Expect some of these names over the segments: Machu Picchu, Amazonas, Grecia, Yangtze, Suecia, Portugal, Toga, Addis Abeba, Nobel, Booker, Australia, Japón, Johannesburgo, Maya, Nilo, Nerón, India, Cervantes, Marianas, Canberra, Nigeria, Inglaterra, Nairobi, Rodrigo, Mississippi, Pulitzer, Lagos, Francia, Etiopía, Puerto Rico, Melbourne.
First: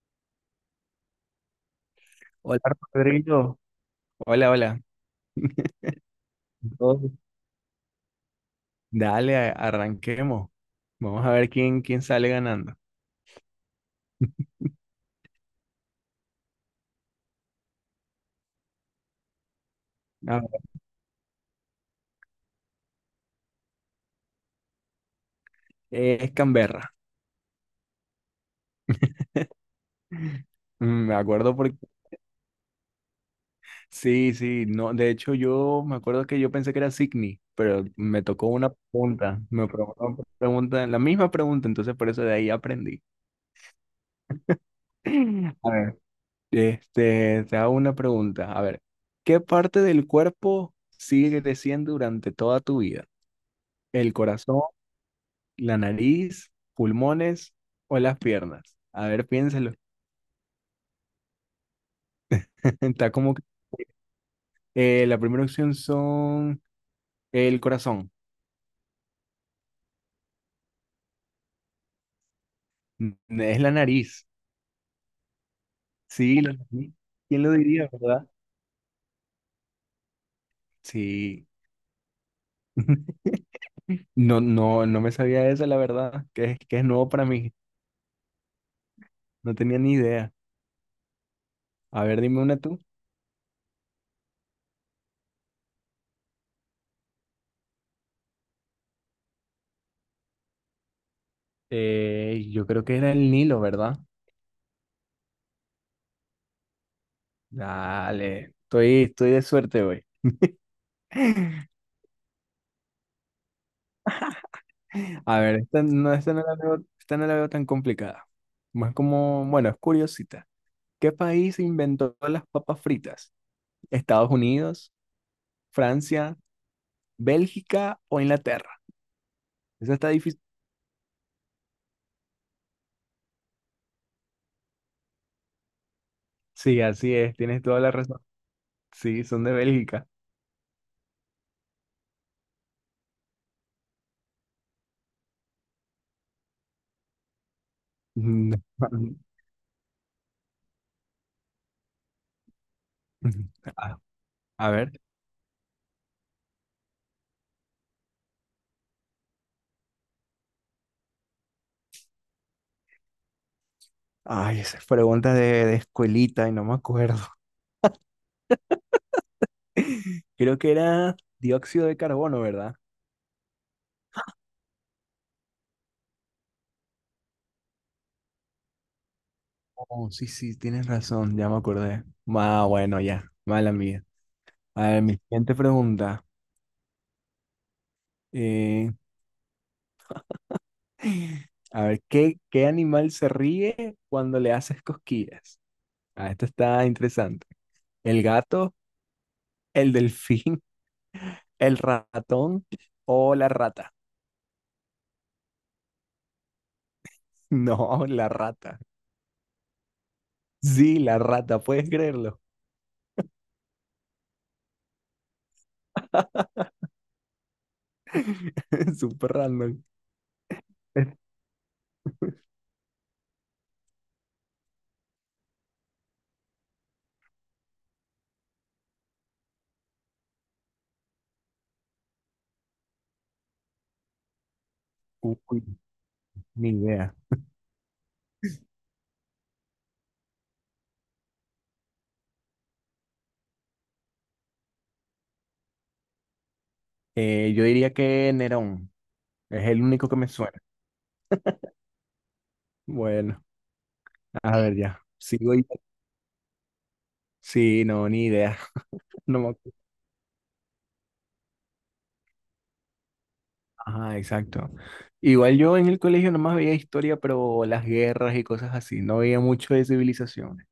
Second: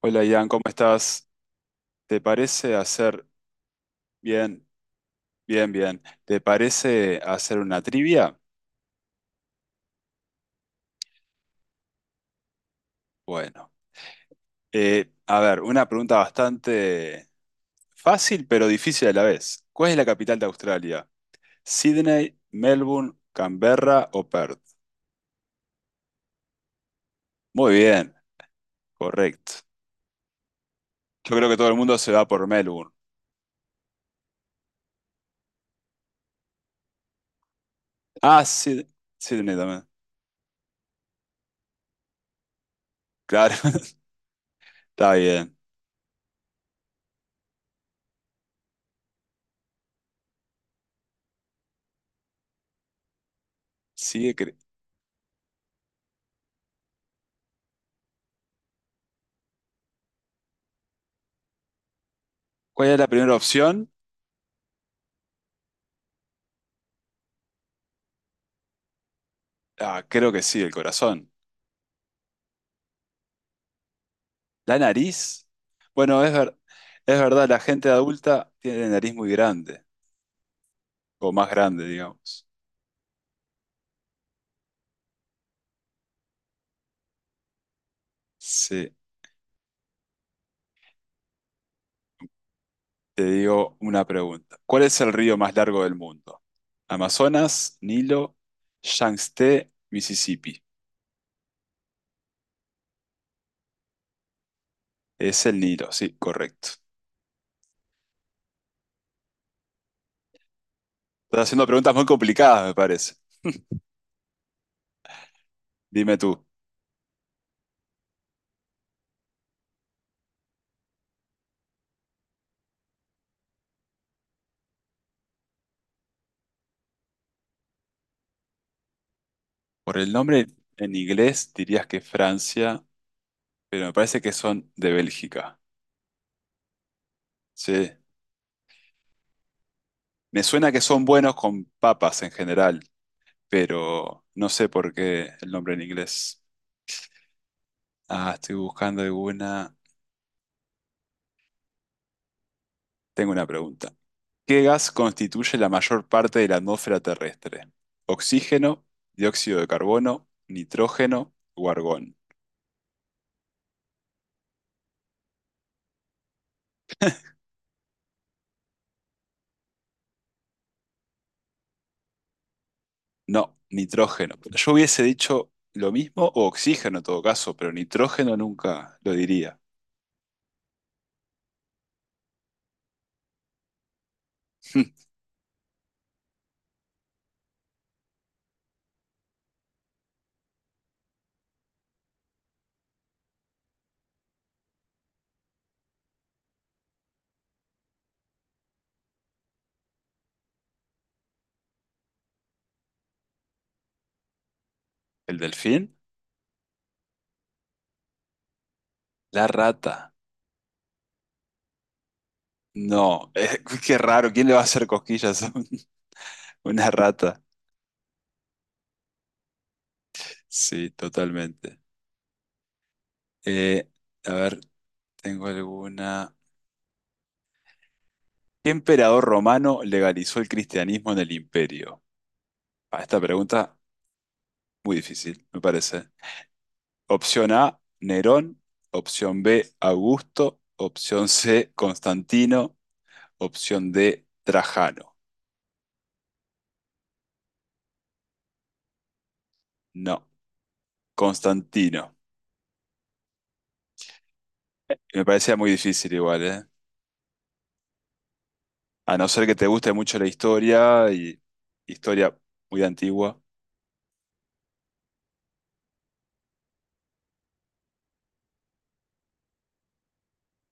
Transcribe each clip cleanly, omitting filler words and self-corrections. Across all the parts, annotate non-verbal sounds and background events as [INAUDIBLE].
Hola Ian, ¿cómo estás? ¿Te Hola parece hacer Rodrigo, hola, Bien, hola. bien, bien. ¿Te Todo. parece hacer una trivia? Dale, arranquemos. Vamos a ver quién sale ganando. Bueno, a ver, una pregunta bastante fácil pero difícil a la vez. ¿Cuál es la capital A de ver, Australia? ¿Sydney, Melbourne, Canberra o Perth? es Canberra. Muy bien, correcto. Me Yo creo acuerdo que todo el porque mundo se va por Melbourne. Sí, no, de hecho yo me acuerdo que yo pensé que era Sydney, pero me Ah, tocó una sí, pregunta, Sydney me también. preguntó una pregunta, la misma pregunta, entonces por eso de ahí aprendí. Claro, [LAUGHS] está bien. [LAUGHS] A ver, te hago una pregunta. A ver, ¿qué parte del cuerpo sigue creciendo durante toda tu vida? ¿El Sigue cre-. corazón, la nariz, pulmones o las piernas? A ver, piénsalo. [LAUGHS] ¿Cuál es la Está primera como que, opción? La primera opción son el corazón. Ah, creo que sí, el corazón. N- Es la nariz. ¿La nariz? Bueno, Sí, la nariz. es ¿Quién verdad, lo la gente diría, verdad? adulta tiene la nariz muy grande, o Sí. más grande, digamos. [LAUGHS] No, no, no me sabía eso, la verdad, que es nuevo para mí. Sí, No tenía ni idea. A ver, dime una tú. te digo una pregunta. ¿Cuál es el río más largo del mundo? Amazonas, Nilo, Yangtze, Mississippi. Yo creo que era el Nilo, ¿verdad? Es el Nilo, sí, correcto. Dale, estoy de suerte hoy. Estás haciendo [LAUGHS] preguntas muy complicadas, me parece. A ver, Dime tú, esta no la veo tan complicada. Más como, bueno, es curiosita. ¿Qué país inventó las papas fritas? ¿Estados Unidos, Francia, Bélgica o Inglaterra? Esa por está el difícil. nombre en inglés dirías que Francia, pero me parece que son de Bélgica. Sí, así es, tienes toda Sí, la razón. Sí, son de Bélgica. me suena que son buenos con papas en general, pero no sé por qué el nombre en inglés. Ah, Mm, estoy buscando alguna. Tengo una [LAUGHS] pregunta. A ¿Qué a gas ver. constituye la mayor parte de la atmósfera terrestre? ¿Oxígeno, dióxido de carbono, nitrógeno o argón? Ay, de escuelita y no me acuerdo. Creo que era dióxido de carbono, ¿verdad? No, nitrógeno. Yo hubiese dicho lo mismo o oxígeno en todo caso, pero nitrógeno nunca lo diría. Oh, sí, sí, tienes razón, ya me acordé. Ah, bueno, ya, mala mía. A ver, [LAUGHS] mi siguiente pregunta. eh, a ver, ¿qué animal se ríe cuando le haces cosquillas? Ah, esto está interesante. ¿El gato, el delfín, [LAUGHS] el ratón o la rata? ¿El delfín? [LAUGHS] No, la rata. La rata. Sí, la rata, puedes creerlo. No, [LAUGHS] qué raro. ¿Quién le va a hacer cosquillas a un- [LAUGHS] una rata? [LAUGHS] Súper random. Sí, Es- totalmente. Eh, a ver, tengo alguna. ¿Qué emperador romano legalizó el cristianismo en el imperio? Ah, esta pregunta muy difícil, me Uy, parece. ni idea. Opción A, Nerón. Opción B, Augusto. Opción C, Constantino. Opción D, Trajano. Yo diría que Nerón. Es el único que No, me suena. Constantino. Bueno, a ver ya. Me Sigo parecía yo. muy difícil igual, ¿eh? Sí, no, ni idea. A [LAUGHS] no No ser me que te acuerdo. guste mucho la historia y historia muy antigua, Ajá, exacto. Igual yo en el colegio nomás veía historia, pero las guerras y cosas así. No veía mucho de civilizaciones.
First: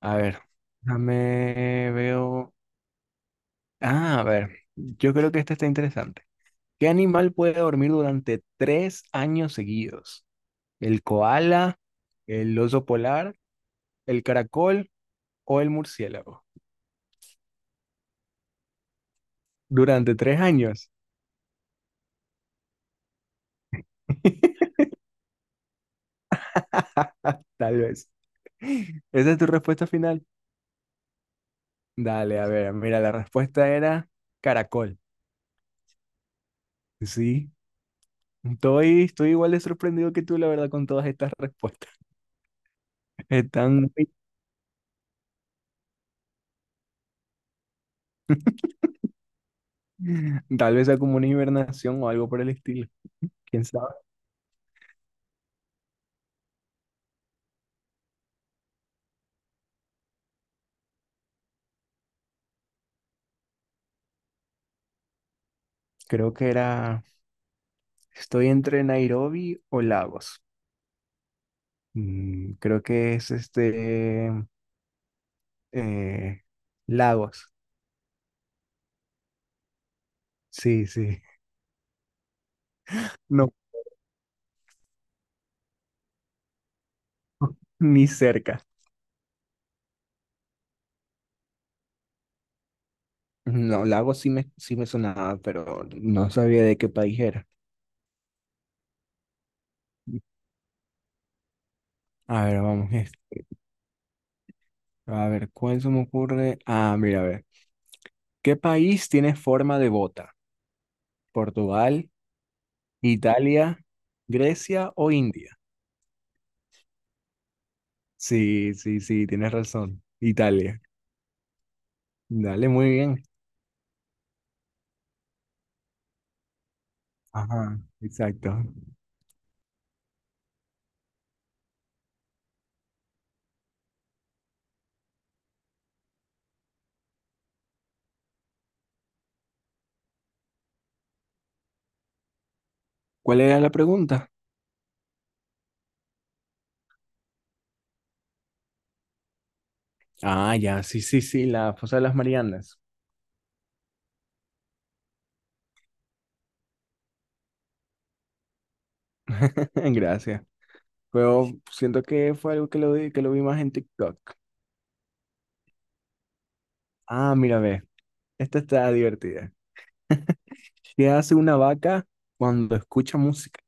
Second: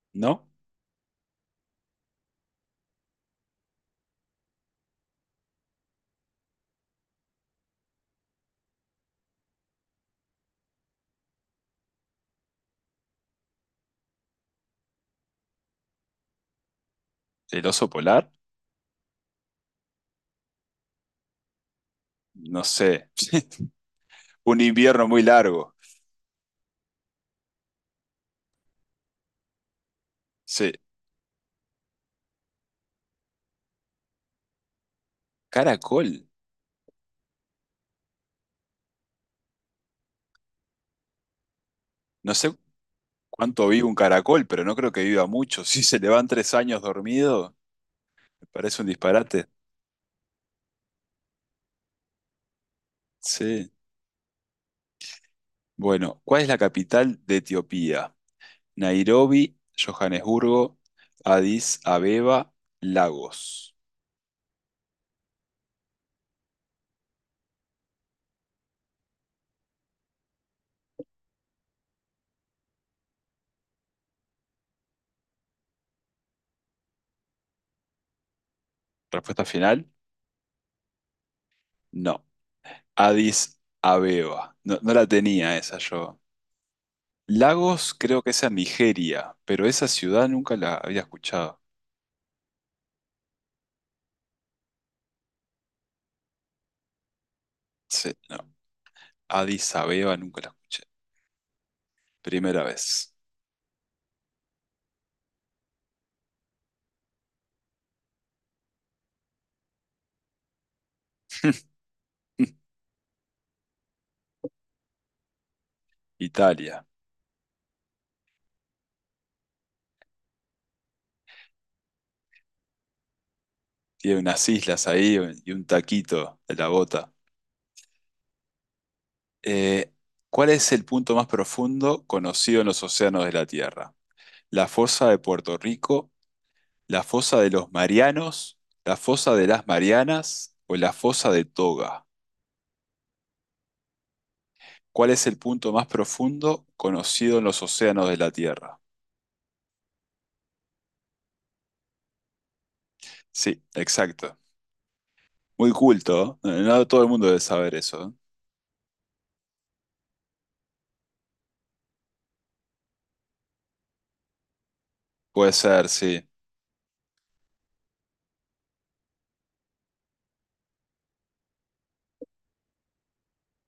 A ver, ¿no? déjame veo. Ah, a ver, yo creo que esta está interesante. ¿Qué animal puede dormir durante 3 años seguidos? ¿El koala, el oso polar, el caracol o el murciélago? El oso polar, Durante tres años, no sé. Un [LAUGHS] invierno muy largo. tal vez. ¿Esa es tu respuesta final? Sí. Dale, a ver, mira, la respuesta era caracol. Caracol. Sí, estoy igual de sorprendido que tú, la verdad, con todas estas respuestas. No sé [LAUGHS] cuánto vive Están, un caracol, pero no creo que viva mucho. [LAUGHS] Si se le van 3 años dormido, me parece un disparate. tal vez sea como una hibernación o algo por el estilo. ¿Quién Sí. sabe? Bueno, ¿cuál es la capital de Etiopía? Nairobi, Johannesburgo, Addis Abeba, Lagos. Creo que era, estoy entre Nairobi o Lagos. Creo que es eh, Lagos. Respuesta final, Sí, sí. no. No, Addis Abeba. No, no la tenía esa yo. [LAUGHS] Lagos ni creo que es en cerca. Nigeria, pero esa ciudad nunca la había escuchado. No, sí me sonaba, pero no sabía de qué país era. Sí, no. Addis Abeba nunca la escuché. A Primera ver, vamos. Vez. A ver, ¿cuál se me ocurre? Ah, mira, a ver. ¿Qué país tiene forma de bota? ¿Portugal, [LAUGHS] Italia, Grecia o India? Italia. Sí, sí, sí, tienes razón. Italia. Dale, muy bien. Tiene unas islas ahí y un taquito de la bota. Ajá, exacto. Eh, ¿Cuál es el punto más profundo conocido en los océanos de la Tierra? ¿La fosa de Puerto Rico, la fosa de los Marianos, la fosa de las Marianas o la fosa de Toga? ¿Cuál era la pregunta? ¿Cuál es el punto más profundo conocido en los océanos de la Tierra? Ah, ya, sí, sí, sí, la fosa de las Marianas. Sí, exacto. Muy culto, ¿eh? No todo el mundo debe saber eso, ¿eh? [LAUGHS] Gracias. Pero siento que fue algo que lo vi más en TikTok. Puede ser, sí. Ah, mira, ve. Esta está divertida. ¿Qué hace una vaca cuando escucha música?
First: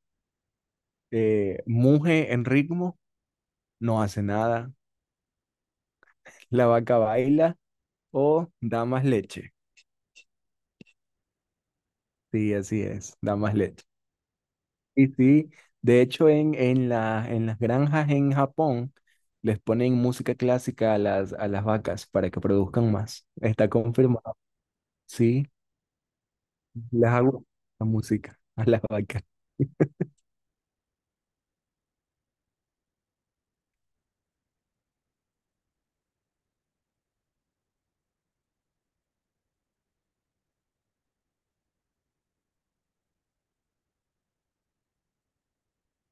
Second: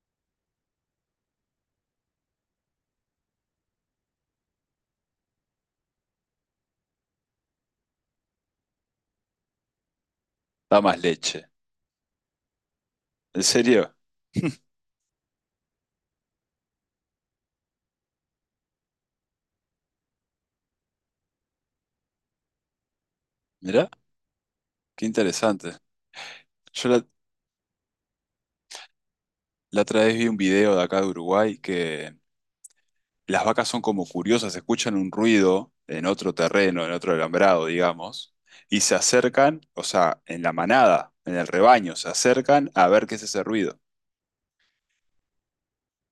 ¿Muge en ritmo? No hace nada. La vaca baila. O da más leche. Da más leche. Sí, así es, da ¿En más leche. serio? Y sí, de hecho en las granjas en Japón les ponen música clásica a a las vacas para que produzcan más. Está Mirá, confirmado. qué Sí, interesante. Yo la, les hago la música a las vacas. La otra vez vi un video de acá de Uruguay que las vacas son como curiosas, escuchan un ruido en otro terreno, en otro alambrado, digamos, y se acercan, o sea, en la manada, en el rebaño, se acercan a ver qué es ese ruido.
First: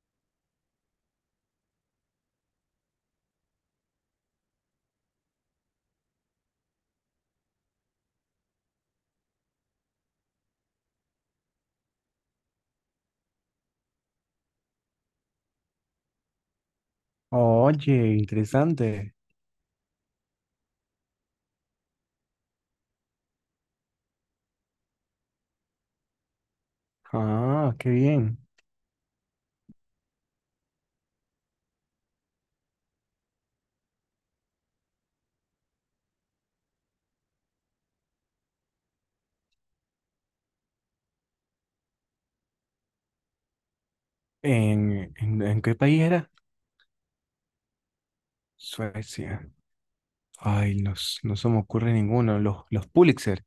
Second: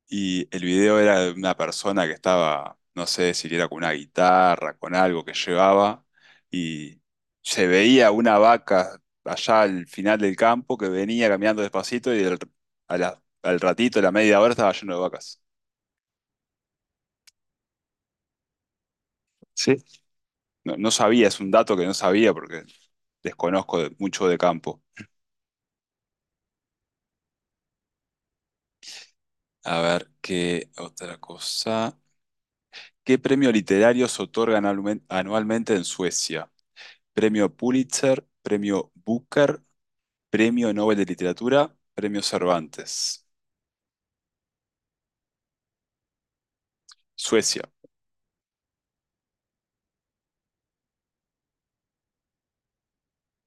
Y el video era de una persona que estaba, no sé si era con una guitarra, con algo que llevaba, y se veía una vaca allá al final del campo que venía caminando despacito y al ratito, a la media hora, estaba lleno de vacas. Oye, interesante. No, no sabía, es un dato que no sabía porque desconozco mucho de campo. Ah, qué bien. A ver, ¿qué otra cosa? ¿Qué premio literario se otorgan anualmente en Suecia? ¿Premio Pulitzer? ¿Premio Booker? ¿Premio Nobel de Literatura? ¿Premio Cervantes? ¿En qué país era? Suecia. Suecia. Ay, no, no se me ocurre ninguno. Los Pulitzer.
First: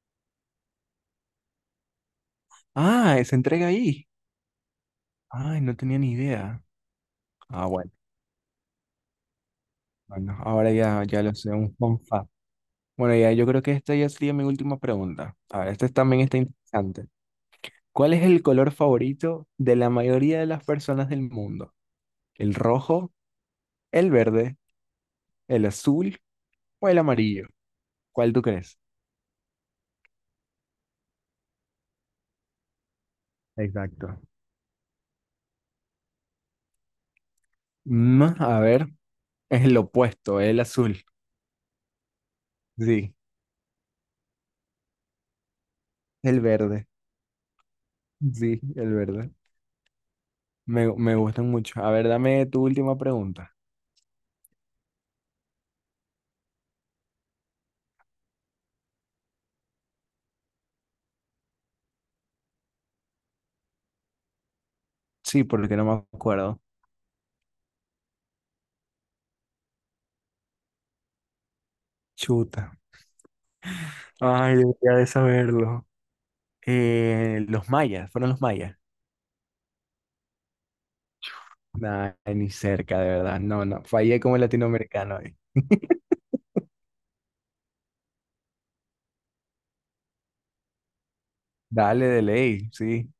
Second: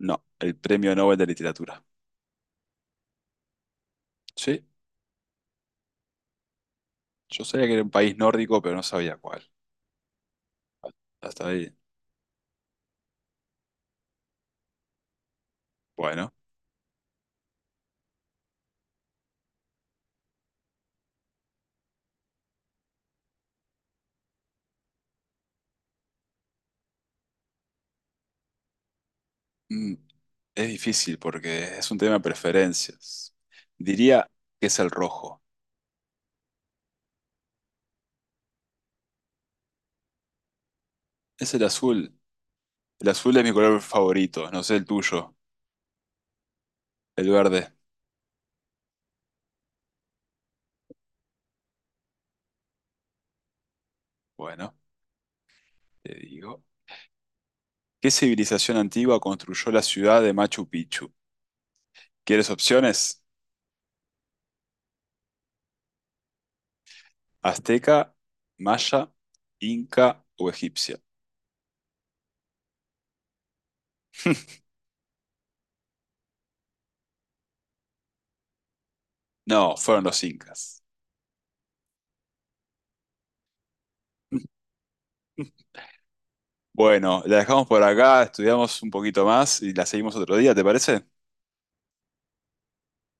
No, el Premio Nobel de Literatura. Ah, se entrega ahí. Sí, Ay, no tenía ni idea. yo Ah, sabía que era bueno. un país nórdico, pero no sabía cuál. Bueno, ahora ya, ya lo Hasta sé, ahí. un fun fact. Bueno, ya yo creo que esta ya sería mi última pregunta. A ver, esta también Bueno. está interesante. ¿Cuál es el color favorito de la mayoría de las personas del mundo? ¿El rojo, el verde, el azul o el amarillo? ¿Cuál tú crees? Mm, Es difícil porque es un tema de preferencias. Exacto. Diría que es el rojo. A ver, es el opuesto, el azul. Es el azul. El Sí, azul es mi color favorito, no sé el tuyo. el verde. El verde. Sí, el verde. Me gustan mucho. A ver, dame tu última pregunta. Bueno, te digo. ¿Qué civilización antigua construyó la ciudad de Machu Picchu? ¿Quieres opciones? Sí, porque no me acuerdo. ¿Azteca, maya, inca o egipcia? Chuta. Ay, debería de saberlo. Fueron los mayas. No, fueron los incas. Nah, ni cerca, de verdad. No, no, fallé como latinoamericano ahí. Bueno, la dejamos por acá, estudiamos un poquito más y la seguimos otro día, ¿te parece? Dale de ley, sí.